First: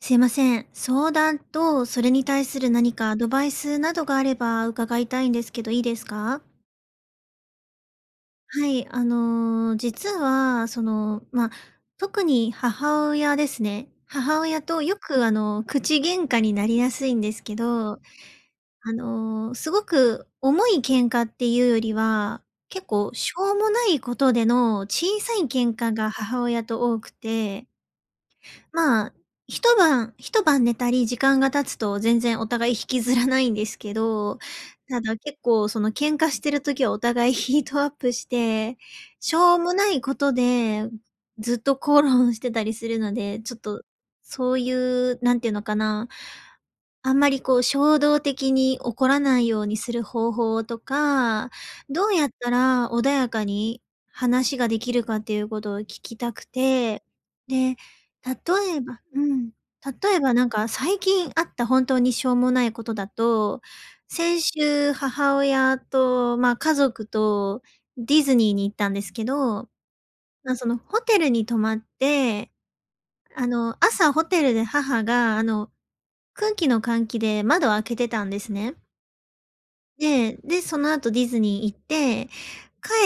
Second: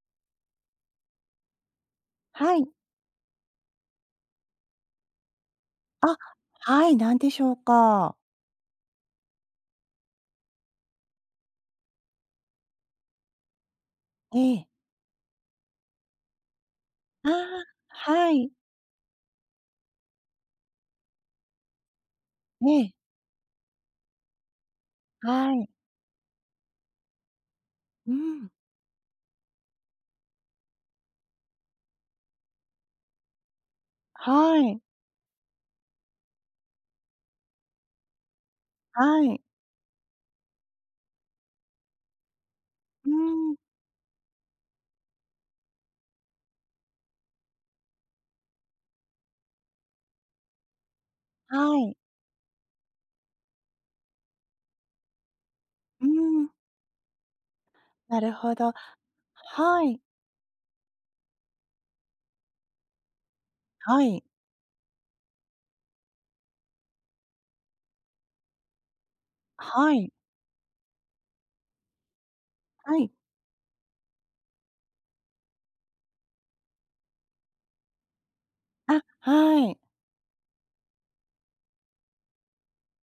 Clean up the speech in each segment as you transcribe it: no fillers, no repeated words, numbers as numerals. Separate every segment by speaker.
Speaker 1: すいません。相談と、それに対
Speaker 2: は
Speaker 1: す
Speaker 2: い。
Speaker 1: る何かアドバイスなどがあれば伺いたいんですけど、いいです
Speaker 2: あ、
Speaker 1: か？
Speaker 2: はい、なんでしょうか？
Speaker 1: はい、実は、特に母親ですね。
Speaker 2: え
Speaker 1: 母親
Speaker 2: え。
Speaker 1: とよく、口喧嘩になりやすいん
Speaker 2: あ
Speaker 1: ですけ
Speaker 2: あ、
Speaker 1: ど、
Speaker 2: はい。
Speaker 1: すごく重い喧嘩っていうよりは、
Speaker 2: え
Speaker 1: 結
Speaker 2: え、
Speaker 1: 構しょうもないことでの小さい
Speaker 2: はい。
Speaker 1: 喧嘩が母親と多くて、
Speaker 2: うん。
Speaker 1: まあ、一晩一晩寝たり、時間が経つと全然お互い引きずらないんですけど、
Speaker 2: はい、
Speaker 1: ただ結構その喧嘩してる時はお互い ヒートアップして、
Speaker 2: は
Speaker 1: し
Speaker 2: い。
Speaker 1: ょうもないことでずっと口論してたりする
Speaker 2: う
Speaker 1: ので、ち
Speaker 2: ん、
Speaker 1: ょっとそういう、なんていうのかな、あんまりこう衝動的に怒らないようにする方法とか、
Speaker 2: はい。
Speaker 1: どうやったら穏やかに話ができるかっていうことを聞
Speaker 2: う
Speaker 1: きたく
Speaker 2: ん、
Speaker 1: て、で、
Speaker 2: なるほど。
Speaker 1: 例えばうん。
Speaker 2: はい、
Speaker 1: 例えばなんか最近あった本当にしょうもないことだと、
Speaker 2: はい、
Speaker 1: 先週母親と、家族とディズニーに行ったんですけど、
Speaker 2: はい、
Speaker 1: そのホテルに泊まって、
Speaker 2: はい。
Speaker 1: 朝ホテルで母が、空気の換気で窓を開けてたんですね。
Speaker 2: あ、はい。
Speaker 1: で、その後ディズニー行って、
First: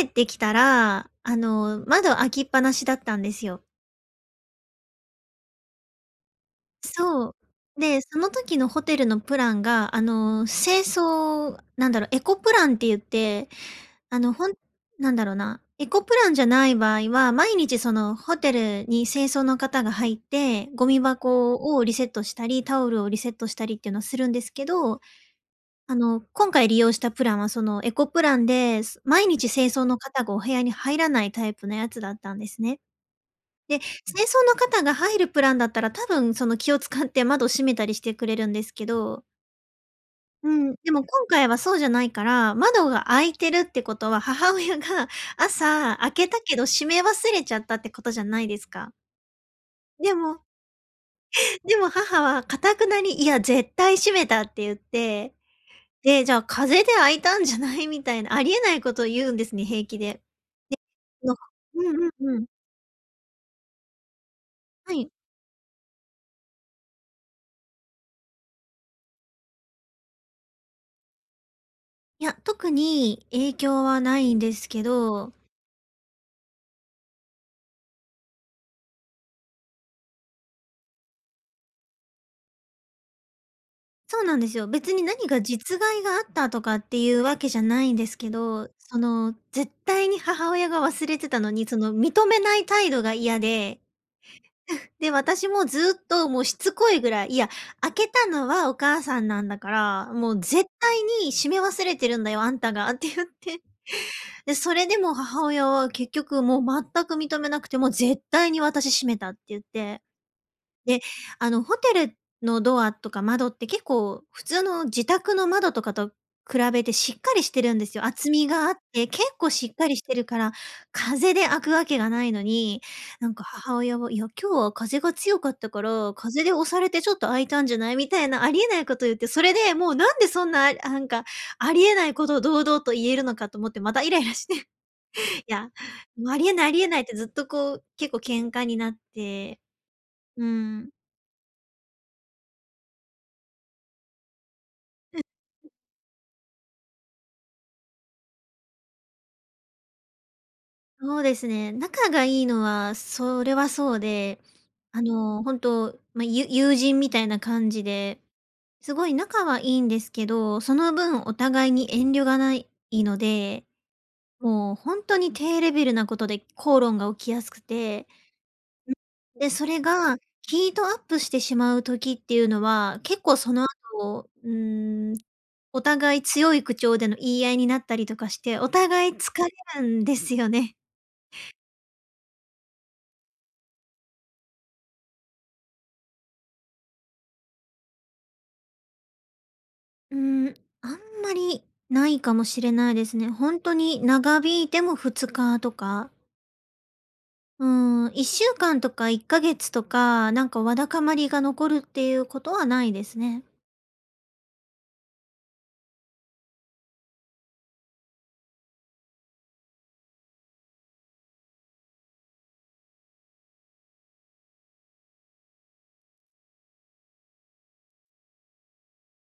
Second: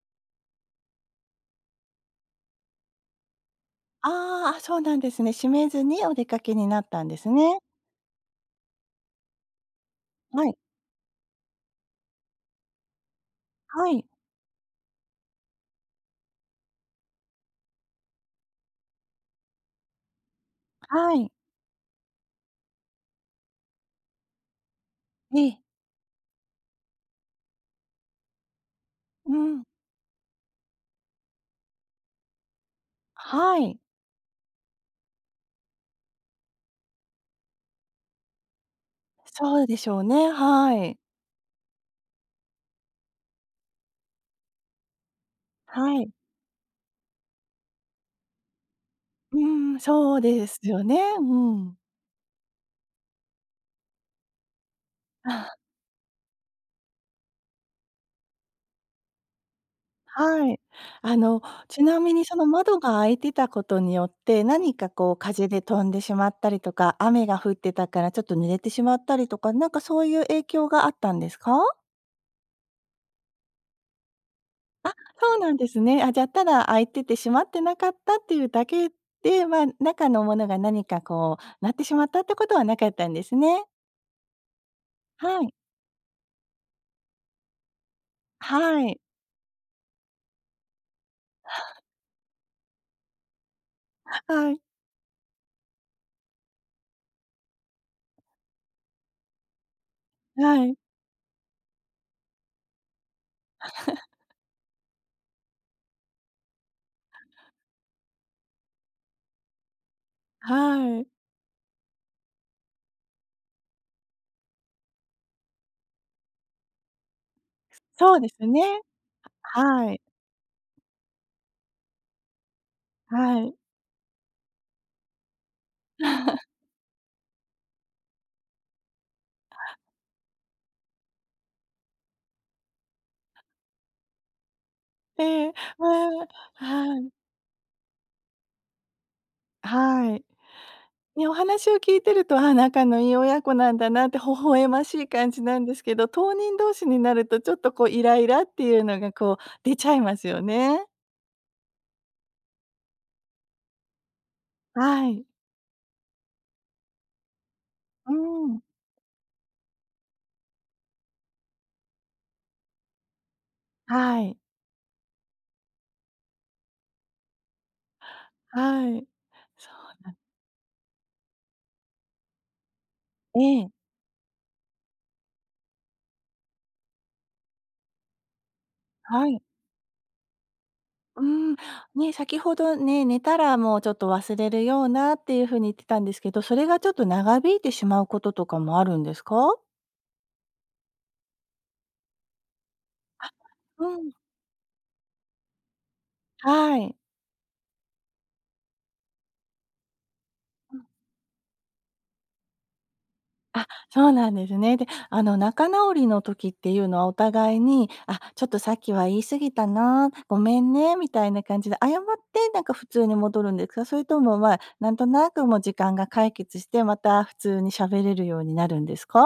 Speaker 1: 帰ってきたら、窓開きっぱなしだったんですよ。
Speaker 2: ああ、あ、そうなんですね。閉めずにお出かけになったんです
Speaker 1: そ
Speaker 2: ね。
Speaker 1: う。で、その時のホテルのプランが、
Speaker 2: はい、
Speaker 1: 清掃エコプランって言って、
Speaker 2: はい、
Speaker 1: あの、ほんなんだろうな、エコプランじゃない場合は、毎日そのホテルに清掃の方が入って、ゴミ
Speaker 2: はい。
Speaker 1: 箱をリセットしたり、タオルをリセットしたりっていうのをするんですけど、
Speaker 2: ええ、
Speaker 1: 今回利用したプランはそのエコプランで、毎
Speaker 2: う
Speaker 1: 日
Speaker 2: ん、
Speaker 1: 清掃の方がお部屋に入らないタイプのやつだったんですね。
Speaker 2: はい。
Speaker 1: で、清掃の方が入るプランだったら、多分その気を使って窓閉めたりしてくれるんですけど、
Speaker 2: そうでしょうね、
Speaker 1: う
Speaker 2: は
Speaker 1: ん、で
Speaker 2: い。
Speaker 1: も今回はそうじゃないから、窓が開いてるってことは、母親が朝
Speaker 2: はい。
Speaker 1: 開けたけど閉め忘れちゃったってことじゃないですか。
Speaker 2: うん、
Speaker 1: で
Speaker 2: そう
Speaker 1: も
Speaker 2: ですよね、うん。
Speaker 1: でも母は頑くなに「いや、絶対閉めた」って言って、で、じゃあ風で開いたんじゃない？みたいな、ありえないことを言うんですね、平気で。
Speaker 2: はい。あ
Speaker 1: の
Speaker 2: の、ち
Speaker 1: う
Speaker 2: な
Speaker 1: ん
Speaker 2: みに
Speaker 1: う
Speaker 2: そ
Speaker 1: んう
Speaker 2: の
Speaker 1: ん。
Speaker 2: 窓が開いてたことによって、何か
Speaker 1: はい。
Speaker 2: こう風で飛んでしまったりとか、雨が降ってたからちょっと濡れてしまったりとか、なんかそういう影響があったんですか？
Speaker 1: いや、特に影響はないんですけ
Speaker 2: あ、
Speaker 1: ど。
Speaker 2: そうなんですね。あ、じゃ、あただ開いてて閉まってなかったっていうだけで、まあ、中のものが何かこうなってしまったってことはなかったんですね。
Speaker 1: そうなんですよ。別に何か
Speaker 2: はい。
Speaker 1: 実害があったとかっていうわけじゃないんですけど、
Speaker 2: はい。
Speaker 1: 絶対に母親が忘れてたのに、認めない態度が嫌で、
Speaker 2: はい
Speaker 1: で、私もずっともうしつこいぐらい、いや、開けたのはお母さんなんだから、もう
Speaker 2: は
Speaker 1: 絶
Speaker 2: い
Speaker 1: 対に閉め忘れてるんだよ、あんたが、って言って。で、それでも母親は結局もう全く認めなくて、もう絶対に私閉めたって言って。
Speaker 2: は
Speaker 1: で、
Speaker 2: い。
Speaker 1: ホテルのドアとか窓って結構普通の自宅の窓とかと比べてしっかりしてるんですよ。
Speaker 2: そうで
Speaker 1: 厚
Speaker 2: す
Speaker 1: み
Speaker 2: ね。
Speaker 1: があって、結構しっか
Speaker 2: は
Speaker 1: り
Speaker 2: い、
Speaker 1: してるから、風で開くわけがないのに、なん
Speaker 2: は
Speaker 1: か
Speaker 2: い。
Speaker 1: 母親は、いや、今日は風が強かったから、風 で押されてちょっと開いたんじゃない？みたいなありえないこと言って、それでもうなんでそんな、なんか、ありえないことを堂々と言えるのかと思って、またイライラして、い
Speaker 2: ええ、
Speaker 1: や、
Speaker 2: ま
Speaker 1: も
Speaker 2: あ、
Speaker 1: うありえないありえ
Speaker 2: は
Speaker 1: ないっ
Speaker 2: い。
Speaker 1: てずっとこう、結構喧嘩になって、
Speaker 2: はい。
Speaker 1: うん。
Speaker 2: ね、お話を聞いてると、あ、仲のいい親子なんだなって微笑ましい感じなんですけど、当人同士になるとちょっとこうイライラっていうのがこう出ちゃいますよね。
Speaker 1: そうですね。仲がいいのは、それはそうで、
Speaker 2: はい。
Speaker 1: 本当友人みたいな感じ
Speaker 2: う
Speaker 1: で、
Speaker 2: ん。
Speaker 1: すごい仲はいいんですけど、その分お互いに遠慮がないので、
Speaker 2: はい。
Speaker 1: もう本当に低レベルなことで口論が起きやすくて、
Speaker 2: はい。
Speaker 1: で、そ
Speaker 2: そ
Speaker 1: れ
Speaker 2: う。
Speaker 1: がヒートアップしてしまう時っていうのは、結構
Speaker 2: え
Speaker 1: その
Speaker 2: え。
Speaker 1: 後、お互い強い口調での言い合いになったりとかして、お互い
Speaker 2: は
Speaker 1: 疲
Speaker 2: い。
Speaker 1: れるんですよね。
Speaker 2: うん。ね、先ほどね、寝たらもうちょっと忘れるようなっていう風に言ってたんですけど、それがちょっと長引いてしまうこととかもあるんですか？
Speaker 1: うーん、あんまりないかもしれないですね。本当
Speaker 2: う
Speaker 1: に
Speaker 2: ん。
Speaker 1: 長引いても2日とか、
Speaker 2: はい。
Speaker 1: うー1週間とか1ヶ月とか、なんかわだかまりが残るっていうことはないですね。
Speaker 2: あ、そうなんですね。で、仲直りの時っていうのはお互いに、あ、ちょっとさっきは言い過ぎたな、ごめんね、みたいな感じで謝って、なんか普通に戻るんですか？それとも、まあ、なんとなくもう時間が解決して、また普通に喋れるようになるんですか？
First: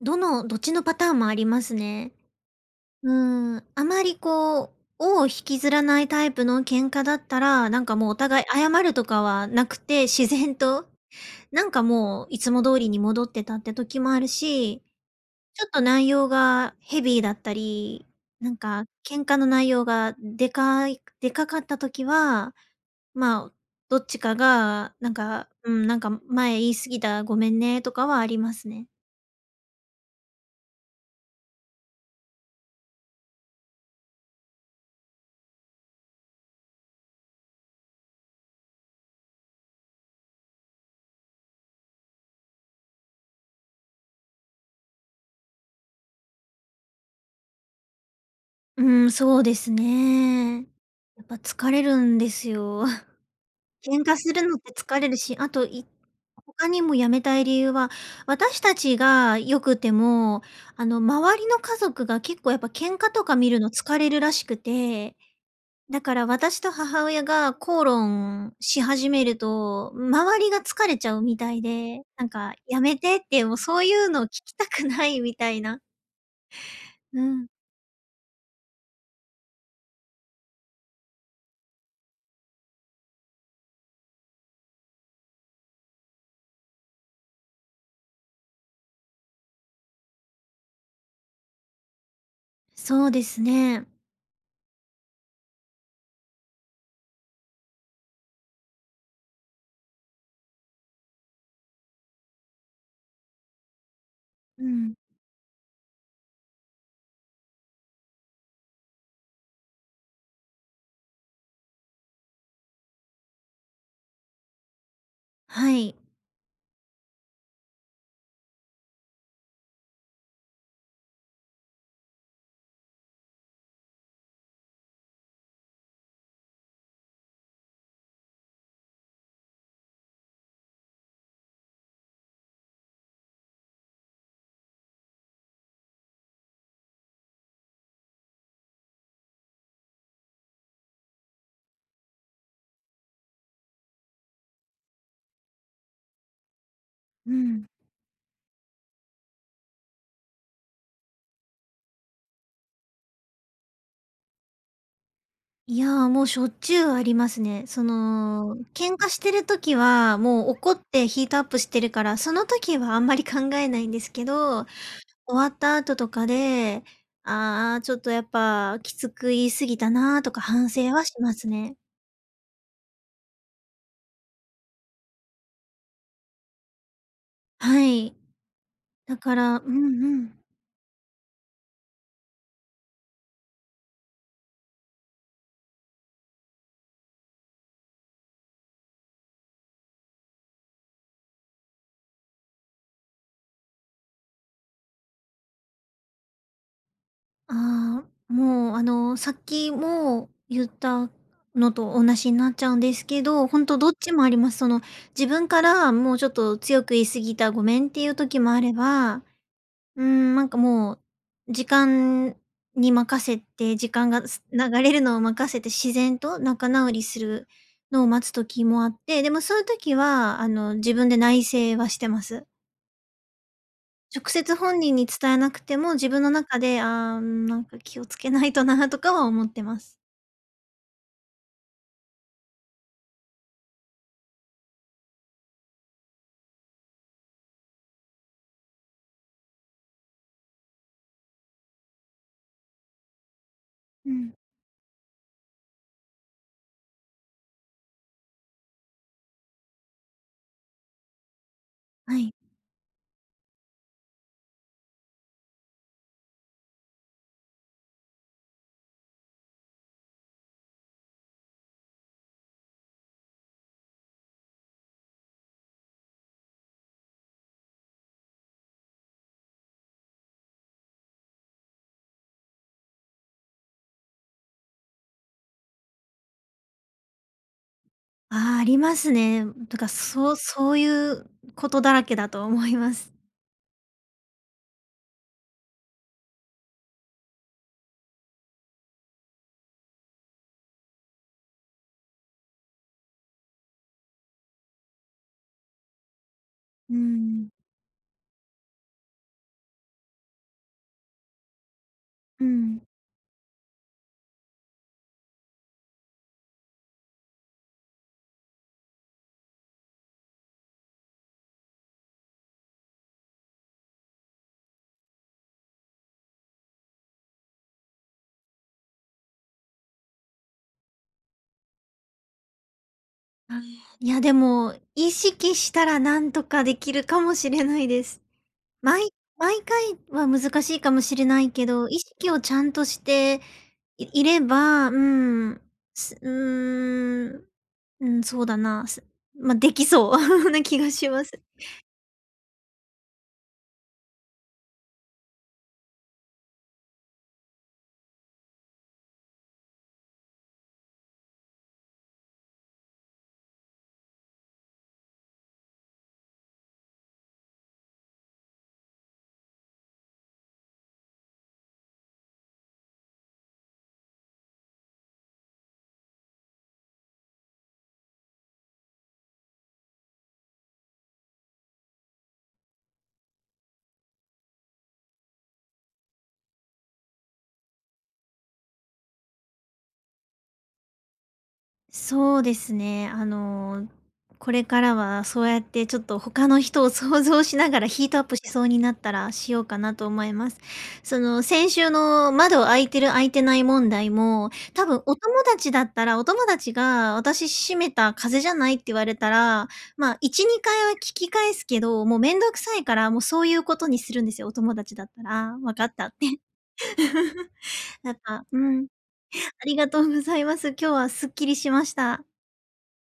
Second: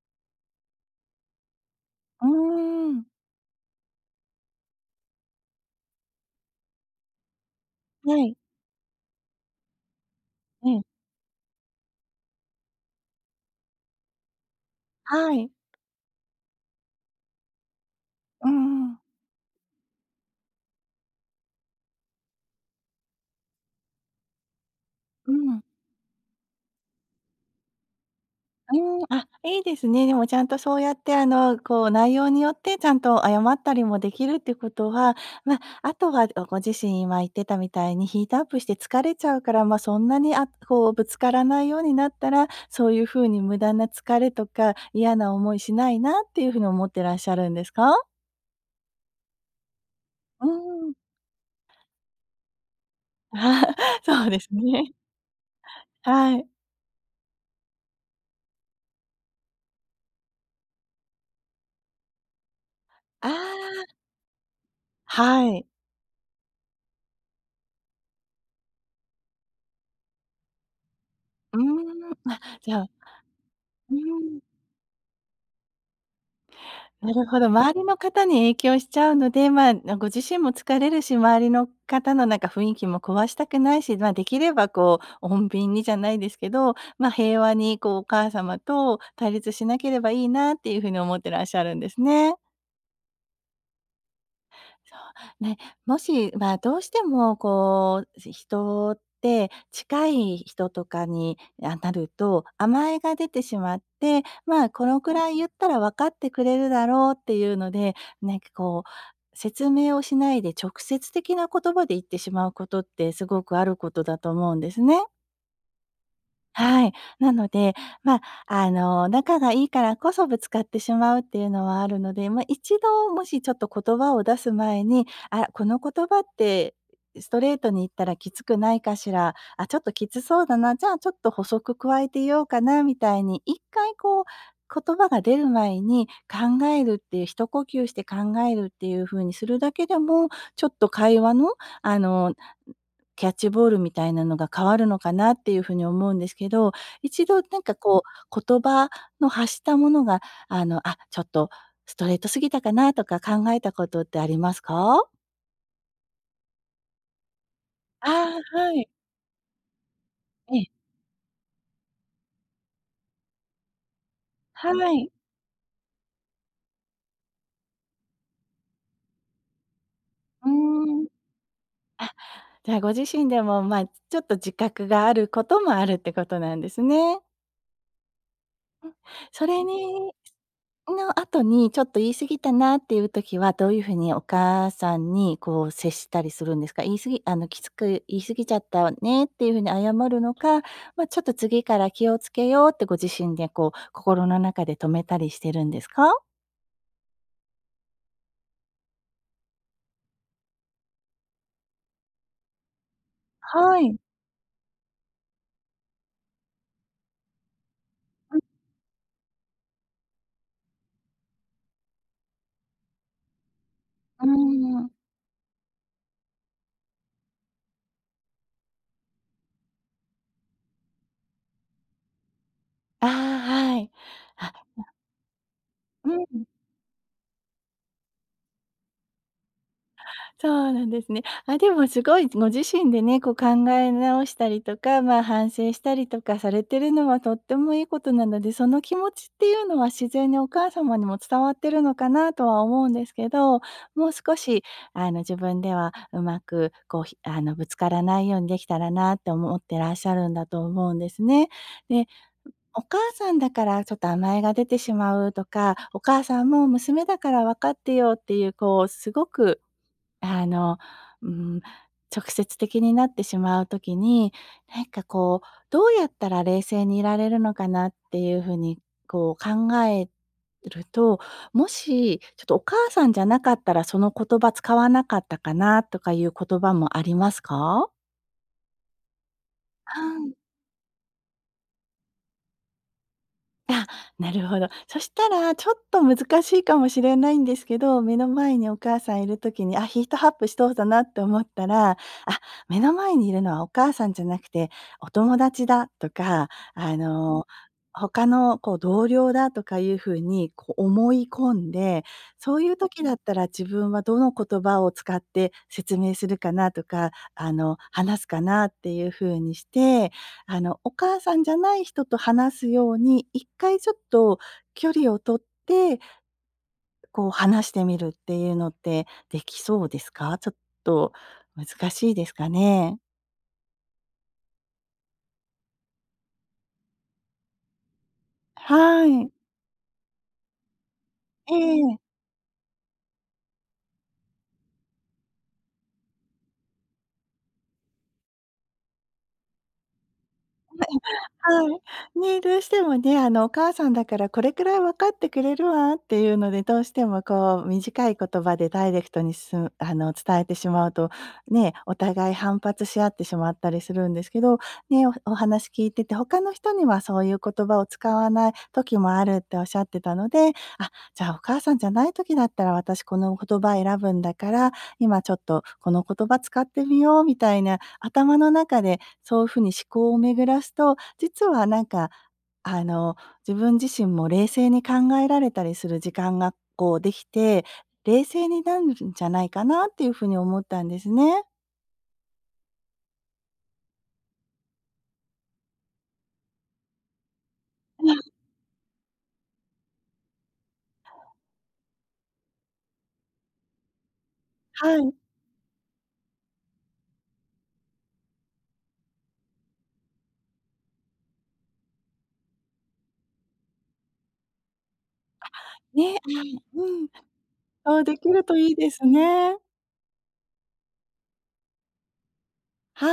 Speaker 1: どっちのパターンもありますね。
Speaker 2: うーん。
Speaker 1: うーん、あまりこう、尾を引きずらないタイプの喧嘩だったら、なんかもうお
Speaker 2: はい。
Speaker 1: 互い謝るとかはなくて、自然
Speaker 2: ええ。
Speaker 1: と、なんかもういつも通りに戻ってたって時もあるし、
Speaker 2: はい。
Speaker 1: ちょっと内容がヘビーだったり、
Speaker 2: う
Speaker 1: なん
Speaker 2: ん
Speaker 1: か
Speaker 2: うん。
Speaker 1: 喧嘩の内容がでかかった時は、まあ、どっちかがなん
Speaker 2: う
Speaker 1: か、
Speaker 2: ん。
Speaker 1: なんか前言い過ぎた、ごめんねとかはあります
Speaker 2: う
Speaker 1: ね。
Speaker 2: ーん、あ、いいですね。でもちゃんとそうやって、こう、内容によってちゃんと謝ったりもできるってことは、まあ、あとはご自身今言ってたみたいにヒートアップして疲れちゃうから、まあ、そんなに、あ、こう、ぶつからないようになったら、そういう風に無駄な疲れとか嫌な思いしないなっていう風に思ってらっしゃるんですか？
Speaker 1: うん、そうです
Speaker 2: う
Speaker 1: ね。
Speaker 2: ーん。
Speaker 1: やっぱ疲れるんですよ。
Speaker 2: あ、
Speaker 1: 喧嘩
Speaker 2: そう
Speaker 1: す
Speaker 2: で
Speaker 1: る
Speaker 2: す
Speaker 1: のって
Speaker 2: ね。
Speaker 1: 疲れるし、あとい
Speaker 2: はい。
Speaker 1: 他にもやめたい理由は、私たちが良くても、周りの家族が結構やっぱ喧嘩と
Speaker 2: あ
Speaker 1: か見るの疲
Speaker 2: あ、
Speaker 1: れるらしくて、
Speaker 2: はい。
Speaker 1: だから私と母親が口論し始めると、周りが疲れちゃうみた
Speaker 2: う
Speaker 1: いで、
Speaker 2: ーん、
Speaker 1: なん
Speaker 2: あ、
Speaker 1: か
Speaker 2: じゃ
Speaker 1: 「や
Speaker 2: あ
Speaker 1: めて」って、もうそう
Speaker 2: う
Speaker 1: い
Speaker 2: ー
Speaker 1: うのを聞
Speaker 2: ん。
Speaker 1: きたくないみたいな。
Speaker 2: な
Speaker 1: う
Speaker 2: るほど、
Speaker 1: ん。
Speaker 2: 周りの方に影響しちゃうので、まあ、ご自身も疲れるし、周りの方のなんか雰囲気も壊したくないし、まあ、できればこう穏便にじゃないですけど、まあ、平和にこうお母様と対立しなければいいなっていうふうに思ってらっしゃるんですね。
Speaker 1: そうですね。
Speaker 2: そう。ね、もし、まあ、どうしてもこう、人って近い人とかに、あ、なると、甘えが出てしまって、
Speaker 1: う
Speaker 2: まあ、こ
Speaker 1: ん。
Speaker 2: のくらい言ったら分かってくれるだろうっていうので、なんかこう、説明をしないで直接的な言葉で言ってしまうことってすごくあることだと思うんですね。
Speaker 1: はい。
Speaker 2: はい。なので、まあ、仲がいいからこそぶつかってしまうっていうのはあるので、まあ、一度もしちょっと言葉を出す前に、あ、この言葉ってストレートに言ったらきつくないかしら、あ、ちょっときつそうだな、じゃあちょっと補足加えてようかなみたいに、一回こう言葉が出る前に考えるっていう、一呼吸して考えるっていう風にするだけでも、ちょっと会話のあのキャッチボールみたいなのが変わるのかなっていうふうに思うんですけど、一
Speaker 1: う
Speaker 2: 度なん
Speaker 1: ん。
Speaker 2: かこう、言葉の発したものが、あ、ちょっとストレートすぎたかなとか考えたことってありますか？
Speaker 1: いや、もうしょっちゅうありますね。
Speaker 2: ああ、はい。
Speaker 1: 喧嘩してる時は、もう
Speaker 2: ええ。
Speaker 1: 怒ってヒートアップしてるから、その時はあんまり考えないんですけど、
Speaker 2: はい。
Speaker 1: 終わった後とかで、ああ、ちょっとやっぱきつく言い過ぎたなとか
Speaker 2: うー
Speaker 1: 反省は
Speaker 2: ん。
Speaker 1: しますね。
Speaker 2: じゃあ、ご自身でも、まあ、ちょっと自覚があることもあるってことなんですね。
Speaker 1: はい。だか
Speaker 2: そ
Speaker 1: ら、う
Speaker 2: れ
Speaker 1: ん
Speaker 2: に
Speaker 1: うん。
Speaker 2: の後に、ちょっと言い過ぎたなっていう時は、どういうふうにお母さんにこう接したりするんですか？言い過ぎきつく言い過ぎちゃったわねっていうふうに謝るのか、まあ、ちょっと次から気をつけようってご自身でこう、心の中で止めたりしてるんですか？
Speaker 1: ああ、もうさっきも言ったのと同じになっちゃうんですけど、ほんと
Speaker 2: は
Speaker 1: どっ
Speaker 2: い。
Speaker 1: ちもあります。自分からもうちょっと強く言い過ぎた、ごめんっていう時もあれば、なんかもう、時間に任せて、時間
Speaker 2: う
Speaker 1: が流
Speaker 2: ん、ん。
Speaker 1: れるのを任せて、自然と仲直りするのを待つ時もあって、でもそういう時は、自分で内省はしてます。
Speaker 2: ああ、はい。
Speaker 1: 直
Speaker 2: あ、
Speaker 1: 接本人に伝えなくても、自
Speaker 2: う
Speaker 1: 分の
Speaker 2: ん。
Speaker 1: 中で、なんか気をつけないとなとかは思ってます。
Speaker 2: そうなんですね。あ、でもすごいご自身でね、こう考え直したりとか、まあ、反省したりとかされてるのはとってもいいことなので、その気持ちっていうのは自然にお母様にも伝わってるのかなとは思うんですけど、もう
Speaker 1: うん。
Speaker 2: 少し自分ではうまくこうひぶつからないようにできたらなって思ってらっしゃるんだと思うんですね。で、
Speaker 1: はい。
Speaker 2: お母さんだからちょっと甘えが出てしまうとか、お母さんも娘だから分かってよっていうこうすごくあの、うん、直接的になってしまう時に、なんかこう、どうやったら冷静にいられるのかなっていうふうに、こう考えると、もし、ちょっとお母さんじゃなかったらその言葉使わなかったかなとかいう言葉もありますか？
Speaker 1: ああ、ありますね。とか、
Speaker 2: は
Speaker 1: そういうことだらけだと思います。
Speaker 2: あ、なるほど。そしたら、ちょっと難しいかもしれないんですけど、目の前にお母さんいる時に、あ、ヒートアップしそうだなって思ったら、あ、目の前にいるのはお母さんじゃなくて、お友達だとか、
Speaker 1: う
Speaker 2: あの、
Speaker 1: ん。
Speaker 2: 他のこう同僚だとかいうふうにこう思い込んで、
Speaker 1: う
Speaker 2: そういう
Speaker 1: ん。
Speaker 2: 時だったら自分はどの言葉を使って説明するかなとか、話すかなっていうふうにして、お母さんじゃない人と話すように、一回ちょっと距離を取って、こう話してみるっていうのってできそうですか？ちょっと難しいですかね？
Speaker 1: あいやでも、意識したらなんとかできるかもしれないです。
Speaker 2: は
Speaker 1: 毎
Speaker 2: い。
Speaker 1: 毎回は難しいかもしれない
Speaker 2: え
Speaker 1: けど、意
Speaker 2: え。
Speaker 1: 識をちゃんとしていれば、うーん、すうーん、うん、そうだな、まあ、できそう な気がします。
Speaker 2: はい。ね、どうしてもね、お母さんだからこれくらい分かってくれるわっていうので、どうしてもこう短い言葉でダイレクトにす伝えてしまうと、ね、お互い反発し合ってしまったりするんですけど、ね、おお話聞いてて、他の人にはそういう言葉を使わない時もあるっておっしゃってたので、あ、じゃあお母さんじゃない時だったら私この言葉選ぶんだから今ちょっとこの言葉使ってみようみたいな、頭の中でそういうふうに思考を巡らすと、実はなんか、あの、自分自身も冷静に考えられたりする時間がこうできて、冷静になるんじゃないかなっていうふうに思ったんですね。
Speaker 1: そうですね。これからはそうやってちょっと他の人を想像しながらヒートアップしそうになったらしようかなと思います。その先週の窓開いてる開いてない問題も、多
Speaker 2: は
Speaker 1: 分お
Speaker 2: い。
Speaker 1: 友達だったら、お友達が私閉めた風邪じゃないって言われたら、まあ1、2回は聞き返すけど、もうめんどくさいからもうそういうことにするんですよ、お友達だったら。わかったっ
Speaker 2: ね、
Speaker 1: て。
Speaker 2: あ、うん、そう
Speaker 1: なん
Speaker 2: できる
Speaker 1: か、
Speaker 2: と
Speaker 1: う
Speaker 2: いい
Speaker 1: ん、
Speaker 2: ですね。
Speaker 1: ありがとうございます。今日はすっきりしました。
Speaker 2: はい。